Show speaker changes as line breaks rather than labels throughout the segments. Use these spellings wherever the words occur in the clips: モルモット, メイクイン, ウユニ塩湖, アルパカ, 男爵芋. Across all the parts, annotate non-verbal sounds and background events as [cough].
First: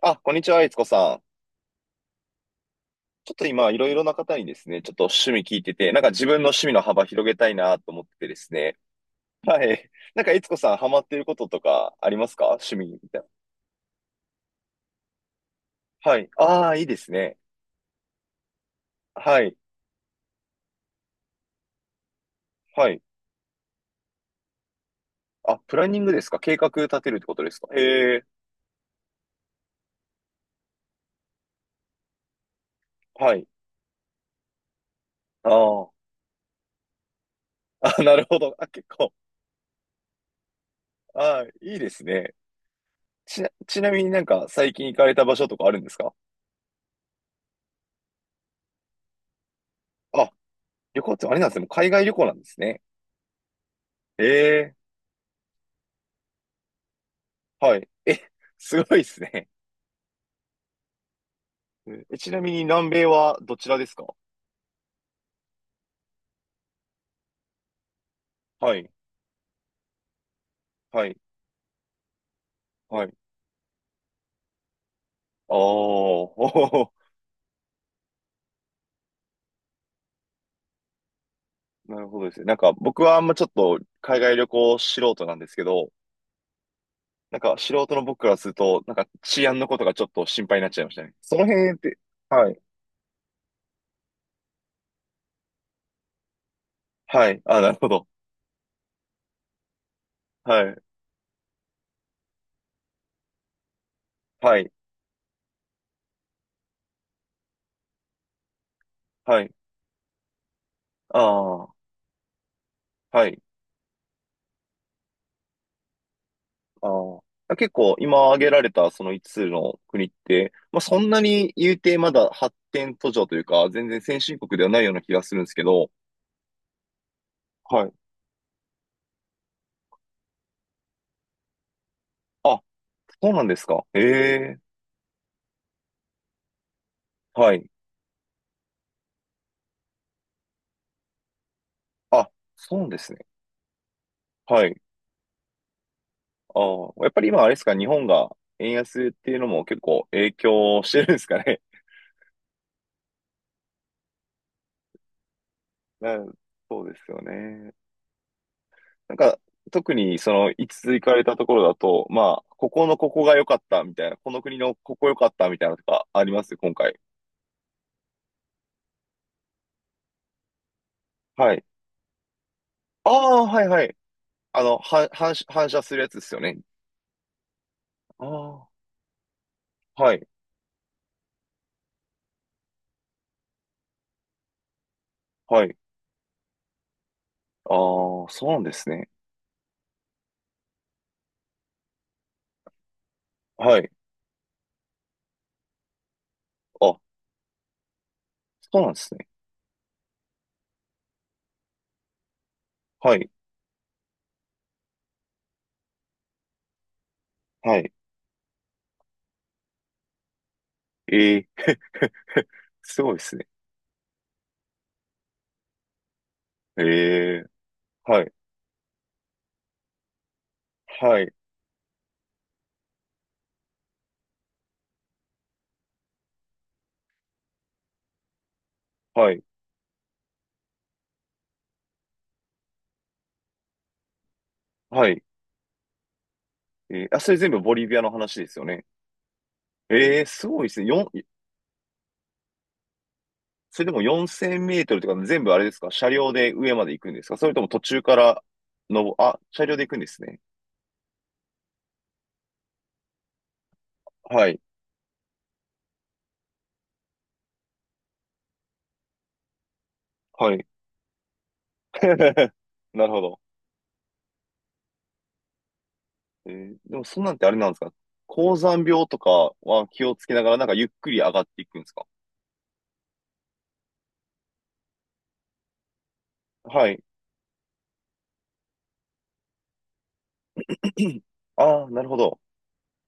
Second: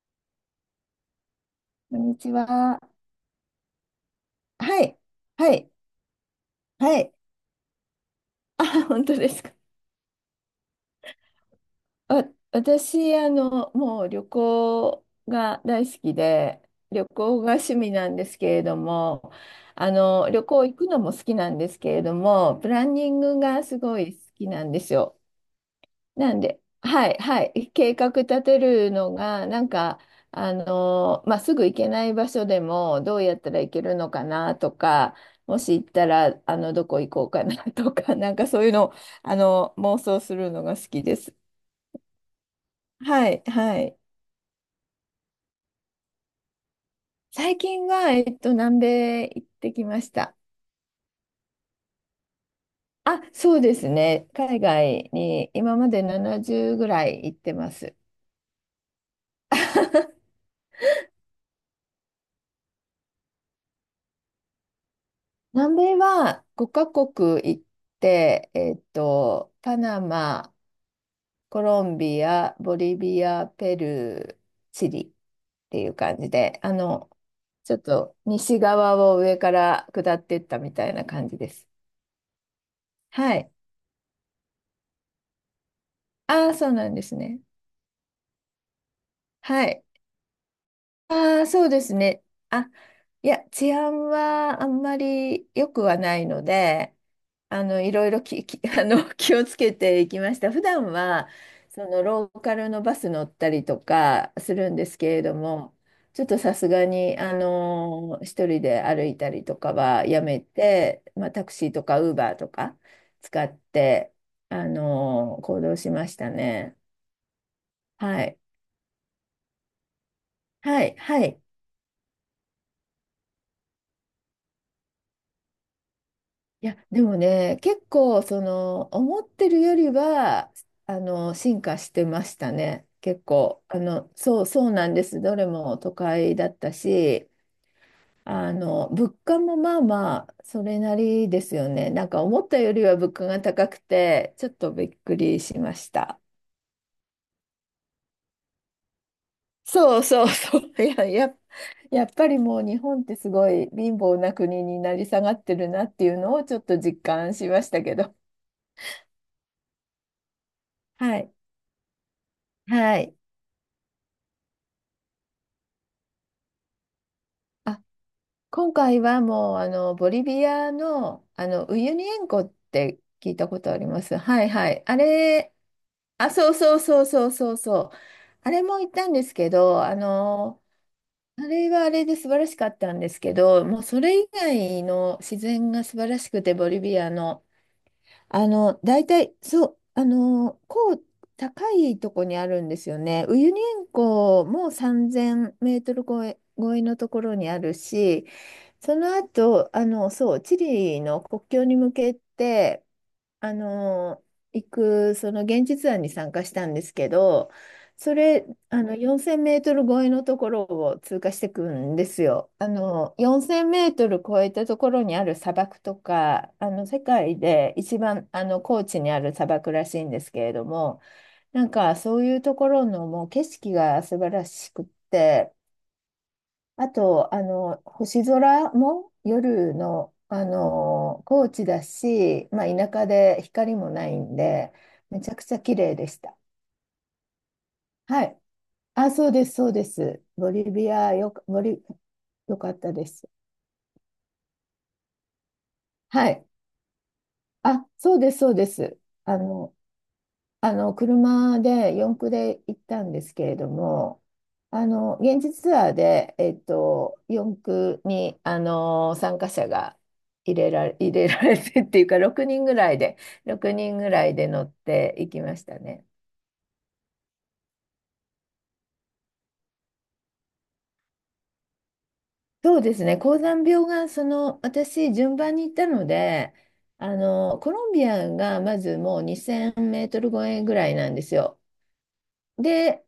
あ、こんにちは、いつこさん。
こんにちは。
ちょっと今、いろいろな方にですね、
は
ちょっ
い。
と趣味
は
聞い
い。
てて、なんか自分の趣味の
は
幅
い。
広げたいなと思っててです
あ、
ね。
本当ですか。
はい。なんか、いつこさん、ハマっていることとかありま
あ、
すか？趣味み
私、
たいな。
もう旅行が大好き
はい。
で、
ああ、いいで
旅
すね。
行が趣味なんですけれども、
はい。
旅行行くのも好きなんですけれども、プラ
は
ン
い。
ニングがすごい好きなんですよ。
あ、プランニングです
な
か？
ん
計
で、
画立
は
てる
い、
ってこと
は
ですか？
い、計画
へえ。
立てるのが、なんか、まあ、すぐ行けない場所でも、どう
は
やっ
い。
たら行けるのかなとか、
あ
もし行
あ。
ったら、どこ行こうかなと
あ、な
か、[laughs]
る
なん
ほ
か
ど。
そう
あ、
いう
結
のを、
構。
妄想するのが好きです。
ああ、いいですね。
は
ち
い、
な、
は
ちな
い。
みになんか、最近行かれた場所とかあるんですか？
最近は、南米行ってきまし
あ、
た。
旅行ってあれなんですね。もう海外旅行なんですね。
あ、そうです
え
ね。海
え。
外に今まで70ぐらい行ってま
はい。
す。
え、すごいですね。うん、え、ちなみに南米はどちらですか？
南米は5カ国行って、
はい、
パナマ、
はい、
コロンビア、ボリ
はい。あ
ビ
あ、
ア、ペルー、チリっていう感じで、
お
ちょっと西側を上から下っていったみたいな感じです。
ー。 [laughs] なるほどですね。なんか僕はあん
は
まちょっ
い。
と海外旅行素人なんですけど、
ああ、そうなんです
なん
ね。
か素人の僕からすると、なんか治安
は
のこ
い。
とがちょっと心配になっちゃいましたね。そ
あ
の
あ、そう
辺っ
です
て、
ね。
はい、
あ、いや、治安はあんまり良くはないので、
はい、あ、なるほ
い
ど。
ろいろ[laughs] 気をつけていきました。普
はい、
段は、ローカルのバス乗ったりとかす
はい、
るんですけれども、ちょっとさすがに、一人で歩いた
は
り
い、
とかはやめて、
あ
まあ、タクシーと
あ、
かウーバーとか
はい、
使って、行動しましたね。
ああ。結構
は
今
い。
挙げられたその5つつの国って、まあ、
はい、
そんな
はい。
に言うてまだ発展途上というか、全然先進国ではないような気がするんですけど、
いや、でもね、結
はい。
構、思ってるよりは、進化してました
あ、
ね。結
そうなんで
構、
すか。え
そう、
え、
そうなんです。どれも都会だったし、
はい。
物価もまあまあ、それなりですよね。なんか
あ、
思ったより
そう
は
です
物
ね。
価が高くて、ちょっ
は
と
い。
びっくりしました。
あー、やっぱり今あれですか、日本が円安っていうのも結
そう
構
そう
影
そ
響
う。[laughs] い
してる
や、
んですかね。
やっぱりもう日本ってすごい貧乏な国になり下がってるなっ
[laughs]
ていう
な、
のをちょっと
そうで
実
すよ
感しまし
ね。
たけど。
なんか、特にその、いつ行か
は
れ
い。
たところだと、まあ、ここの
は
こ
い。
こが良かったみたいな、この国のここ良かったみたいなのとかあります、今回。
あ、今回はもうボリビアの、あ
はい。
のウユニ塩湖って
あ
聞い
あ、
たこ
はい
とあ
は
り
い。
ます？はい
あ
は
の、
い。あ
は、反射、
れ、
反射するやつで
あ、
すよ
そう
ね。
そうそうそうそうそう。
あ
あれ
あ、
も行ったんですけど、
はい、
あれはあれで素晴らしかったんですけど、もうそれ以外の自
は
然
い。
が素晴らしくて、ボリビアの、
ああ、そうなんです
大
ね。
体、そう、高いとこにあるんですよね。ウユニ
は
塩
い。
湖も3000メートル超えの
あ、
ところにあるし、
そうなん
そ
で
の
すね。
後、そう、チリの国境に向けて、
はい。
あの、その現実案に参加したんですけど、
はい。
それ、4000メートル超えのところを通過
え
し
え
ていく
ー。
んですよ。
[laughs] すごいです
4000
ね。
メートル超えたところにある砂漠とか、
え
世界
えー、
で一
は
番、
い、
高地にある砂漠らしいんですけれども、
はい、
なんか、そういうところのもう景色が素晴らしくって、あと、星空も
はい、
夜の、高知だし、まあ、田舎で光もないんで、
は
め
い。
ちゃくちゃ綺麗でした。
えー、あ、それ全部ボリビアの
は
話
い。
ですよね。
あ、そうです、そうで
え
す。
えー、す
ボ
ごいで
リ
すね。
ビ
四、
ア、よかったです。
それでも4000メートルとか全部あれですか？車
は
両
い。
で上まで行くんですか？それとも途
あ、
中
そ
か
うです、
ら、
そうです。
の、
あ
あ、車
の、
両で行くんですね。
車で四駆で行ったんですけれども、
はい、
現地ツアーで、四駆に、参加者が
はい。
入れられてっていうか、
[laughs]
6人ぐらい
なる
で、
ほど。
6人ぐらいで乗っていきましたね。
えー、でもそんなんってあれなんですか？高山病とかは気をつけながらなんかゆっくり上がっていくんですか？
そうですね、高山病が、私、順番に行ったので、
はい。
コロンビアがまずもう2000メートル超えぐらいなんで
[clears throat]
すよ。
ああ、なるほど。
で、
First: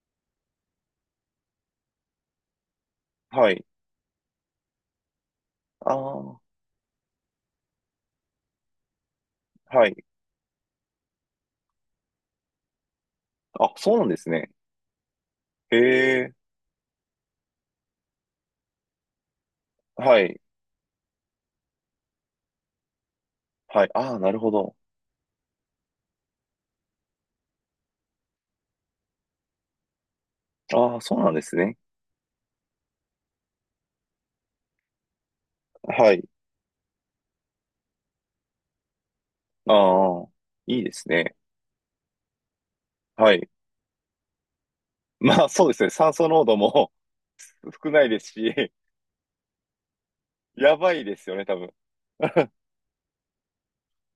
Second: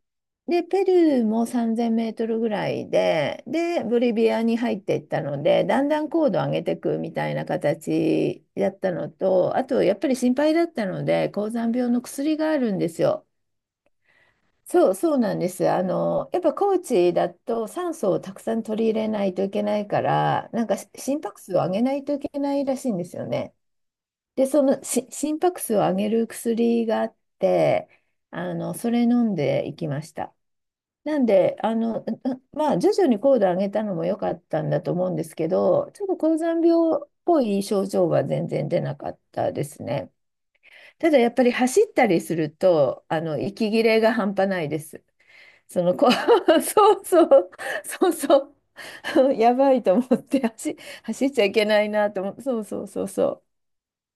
で、ペルーも3000メートルぐらいで、
はい。
で、ボリビアに入っていったので、だん
あ
だん高度
あ、
を上げていくみたいな形だったのと、あと、
は
やっ
い。
ぱり心配だったので、高山病の薬があるんですよ。
あ、そうなんですね。
そう、そうなんです。
へえ、
やっぱ高地だと酸素をたくさん取り入れないといけないか
はい、
ら、なんか心拍数を上げないといけないらしいんですよね。
はい。ああ、なる
で、
ほ
そ
ど。
の心拍数を上げる薬があって、それ飲んでいきました。
ああ、そう
なん
なんです
で、
ね。
まあ、徐々に高度を上げたのも良かったんだと思うんですけど、ちょっ
は
と
い。
高山病っぽい症状は全然出なかったですね。
ああ、いいです
ただやっ
ね。
ぱり走ったりすると、
はい。
息切れが半端ないです。
[laughs] まあ、そうですね。酸素濃度
[laughs]
も
そうそう、
[laughs] 少ない
そう
です
そ
し、
う、[laughs] やばいと思って
[laughs] やばいで
走
す
っ
よ
ち
ね、
ゃい
多
け
分。
ないなと思って、そうそうそうそう。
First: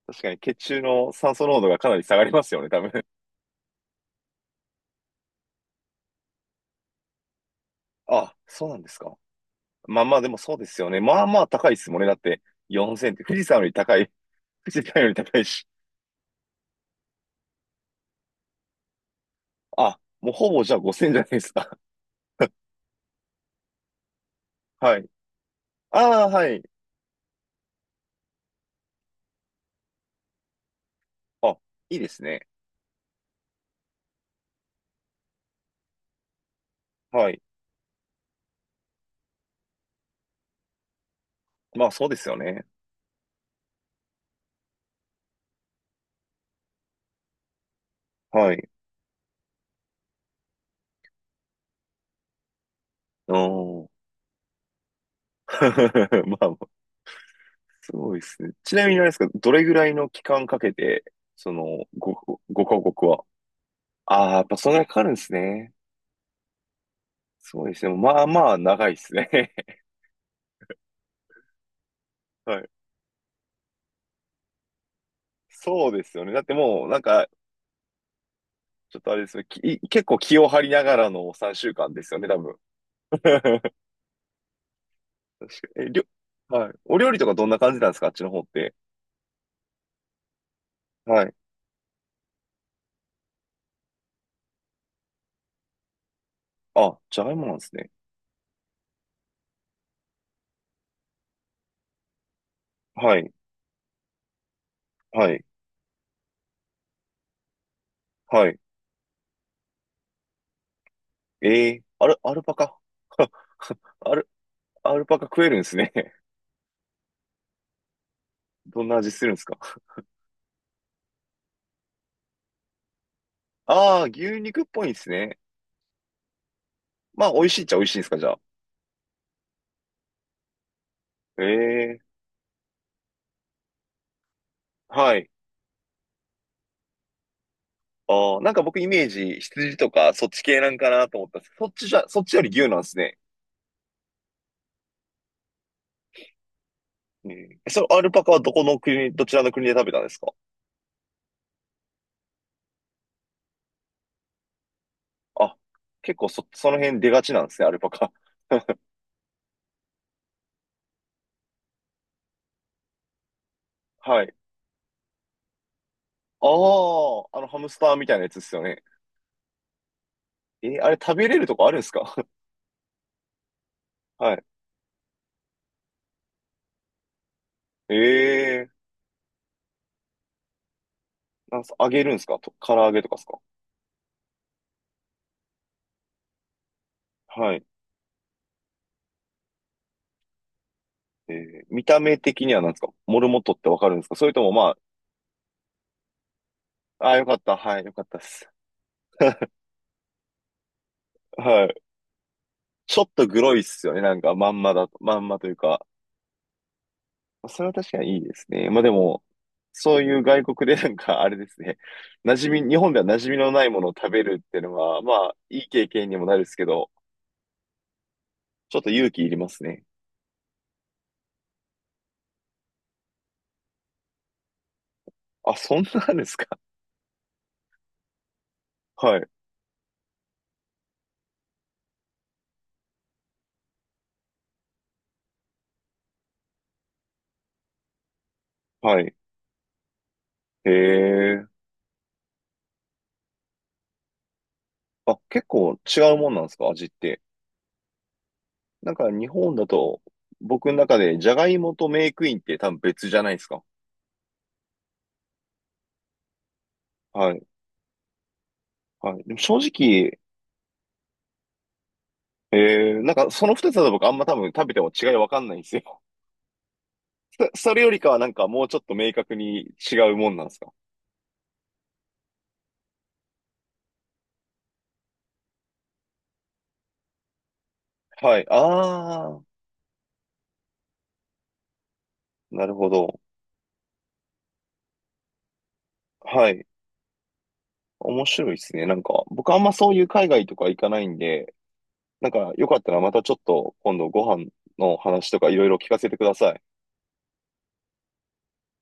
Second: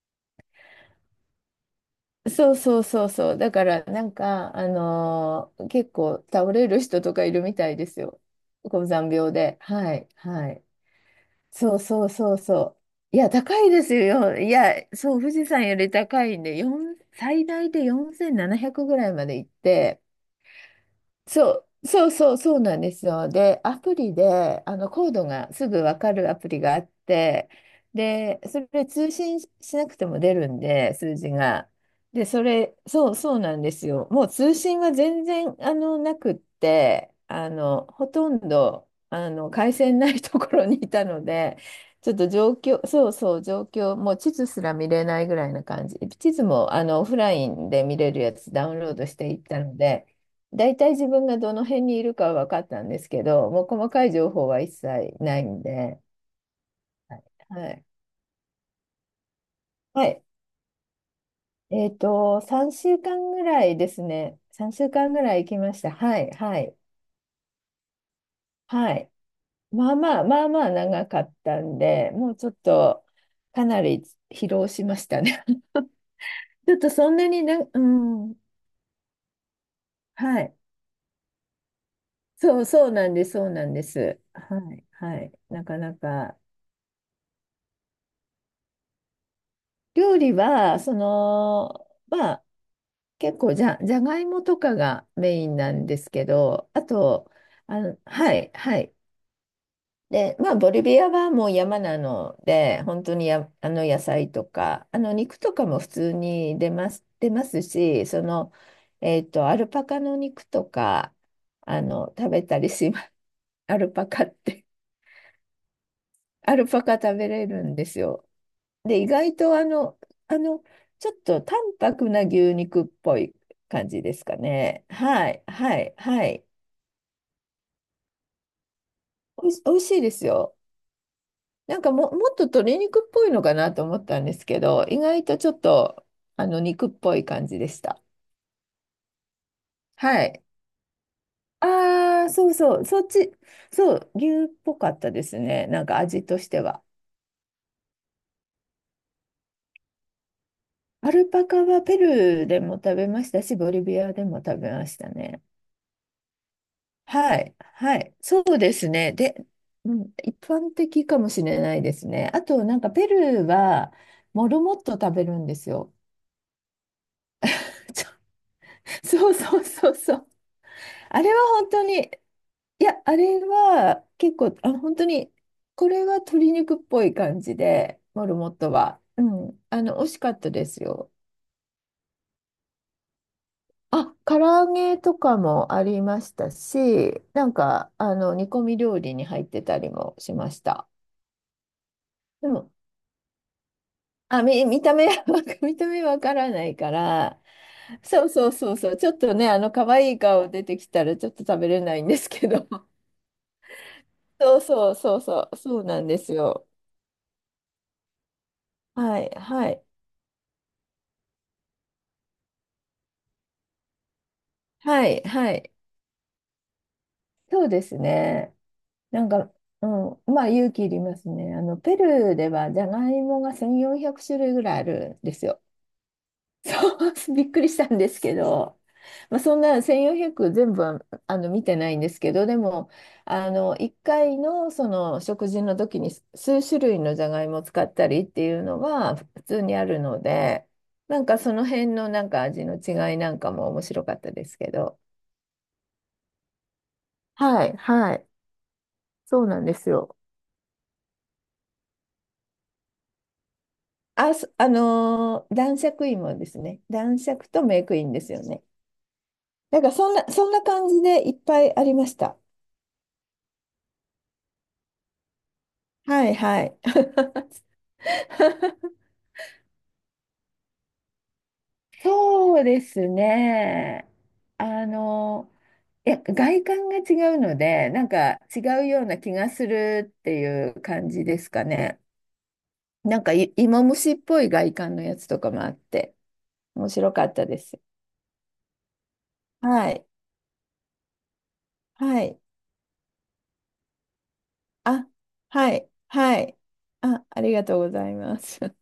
確かに血中の酸素濃度がかなり下がりま
そ
す
う
よね、多
そう
分。
そうそう。だからなんか、結構倒れる人とかいるみたいです
[laughs]
よ。
あ、そうなん
高
です
山
か。
病で。は
まあ
い、
まあ、でも
は
そう
い。
ですよね。まあまあ高い
そ
で
う
すもん
そ
ね。
う
だっ
そう
て、
そ
4000っ
う。い
て、
や、
富士山
高
よ
い
り
です
高い。
よ。い
[laughs] 富
や、
士山より
そう、富
高い
士
し。
山より高いんで、4、最大で4700ぐらいまで行っ
あ、
て、
もうほぼじゃあ5000じゃないで
そ
すか。
う、そうそうそうなんですよ。で、アプリで
[laughs] はい。
コードがすぐ分か
ああ、
るア
は
プリ
い。
があって、で、それで通信しなくても出るんで、数字
あ、
が。
いいです
で、そ
ね。
れ、そうそうなんですよ。もう通信は全然なくって、
はい。
ほとんど回線ないところにいたので、
まあ、そう
ちょ
で
っ
す
と
よ
状
ね。
況、そうそう、状況、もう地図すら見れないぐらいな感じ。地図もオフラインで見れるやつ
は
ダ
い。
ウンロードしていったので。大体自分がどの辺にいるかは分かったんですけど、もう
おー。
細かい情報は一切ないんで、
[laughs] まあ、
はい。
すごいですね。ちなみにあれですか、どれぐらい
は
の
い。
期間かけて、その、ご、ごカ
3週
国は。
間ぐらいです
ああ、
ね。
やっぱそんな
3
に
週
かかる
間
んで
ぐ
す
らい行き
ね。
ました。はい、はい、
そうですね。まあまあ、長い
は
で
い。
すね。[laughs]
まあまあ、まあまあ長かったんで、もうちょっ
はい。
とかなり疲労しましたね。
そうですよね。だって
[laughs] ちょっ
もう、
と
なん
そん
か、
なにな、うん、
ちょっとあれですね。結構気
は
を
い。
張りながらの3週間ですよね、多分。
そう、そうなん
[laughs]
です、そうなん
確
です。はい、はい。
か
なか
に。え、
な
りょ、
か。
はい。お料理とかどんな感じなんですか？あっちの方って。
料理は、
はい。
まあ、結構じゃがいもとかがメインなんですけど、あ
あ、じゃ
と、
がいもなんですね。
はい、はい。で、まあ、ボリビアはもう山なので、本当
は
に
い。
野菜とか、
は
肉
い。
とかも普通に出ますし、
はい。
アルパカの肉とか、
えー、アル、
食
アル
べ
パ
たり
カ。
します。[laughs] アル
[laughs]
パカって、
アルパカ食えるんですね。[laughs]
[laughs] アルパカ食べれるんですよ。
どんな
で、意
味するん
外
ですか？
とあの、ちょっと淡白な牛肉っぽい感
あ
じ
あー、
ですか
牛肉っ
ね。
ぽいんです
は
ね。
い、はい、はい。
まあ、美味しいっちゃ美味しいんですか、じゃあ。
おいし、美味しいですよ。
え
なんか
え、
もっと鶏肉っぽいのかなと思ったんですけど、意
は
外
い。
とちょっと、肉っぽい感じでした。
ああ、なんか僕イメージ、羊とか
は
そっち
い。
系なんかなと思ったんですけど、そっちじゃ、そっ
ああ、
ちよ
そ
り
う
牛な
そ
ん
う、
です
そっ
ね。
ち、そう、牛っぽかったですね。なんか味としては。
ええ、そのアルパカはどちらの国で食べたんですか？
アルパカはペルーでも食べましたし、ボリビアでも食べましたね。
あ、結構その辺出がち
は
なんで
い、
すね、アルパ
は
カ。
い、そうですね。で、うん、一般的かもしれないですね。あと、なんかペルーは
[laughs] はい。
モルモット食べるんですよ。
ああ、あのハムスタ
[laughs]
ーみ
ちょ
たいなやつですよね。
そうそうそうそう。
えー、あれ食
あ
べ
れ
れ
は
るとこ
本
あるんで
当
す
に、
か？
いや、あれは
[laughs] は
結
い。
構、本当に、これは鶏肉っぽい感じ
え
で、モルモッ
え、
トは。うん、美味しかったですよ。
なんす、揚げるんですか？と、唐揚げとかですか？
あ、唐揚げとかもありましたし、な
は
ん
い。
か、煮込み料理に入ってたりもしました。
えー、見た目的
で
には何
も
ですか？モルモットってわかるんですか？それと
あ、
も
[laughs]
ま、
見た目は、[laughs] 見た目わからないか
あ、ああ、よかっ
ら、
た。はい、よかったで
そうそ
す。
うそうそう、ちょっとね、可愛い顔出てきたらちょっと食
は
べ
い。
れないんですけど、
ちょっとグロいっすよね。なんか、
[laughs]
ま
そ
ん
う
まだ
そう
と、
そ
ま
う
んまと
そ
いう
う、そう
か。
なんですよ。
それは確かにいいですね。まあで
は
も、
い、はい、
そういう外国で [laughs] なんか、あれですね。馴染み、日本では馴染みのないものを食べるっていうのは、
は
ま
い、
あ、
は
いい
い、
経験にもなるんですけど、
そうですね。
ちょっと勇
な
気
ん
いりま
か、
すね。
うん、まあ勇気いりますね。ペルーではじゃがいもが1400種類ぐらいあるんです
あ、
よ。
そんなんですか？
そう、[laughs] びっくりしたんですけど、
[laughs] はい。
まあ、そんな1400全部は見てないんですけど、でも、1回のその食事の時に数種類のじゃがいもを使ったりっていうの
はい。
は普通にあるので、
へ
なんか
え。
その辺のなんか味の違いなんかも面白かったですけど。
あ、結構違うもんなんですか？味って。
はい、はい、
なんか日
そう
本
なん
だ
です
と、
よ。
僕の中でジャガイモとメークインって多分別じゃないですか。
あ、そあのー男爵芋ですね。男
はい。
爵とメイクインですよね。
はい。でも正
なんか
直、
そんな感じでいっぱいありました。
えー、なんかその二つだと僕あんま多分食べても違いわかんないんですよ。
はいはい。
[laughs] それよりかはなんかもうちょっと
[laughs]
明確に違うもんなんですか。
そうですね。あの、いや、外観が違うので、なんか
は
違うような気
い。あ
が
あ、
するっていう感じですかね。
なるほど。
なんか芋虫っぽい外観のやつとかもあって、
はい。
面白かったです。
面白いですね。なんか、僕あんま
は
そうい
い。
う海外とか行かないんで、
は
なん
い。
かよかったらまたちょっと今度ご飯の
あ、
話とかいろい
は
ろ聞
い。
かせてくだ
は
さ
い。
い。
あ、ありがとうございます。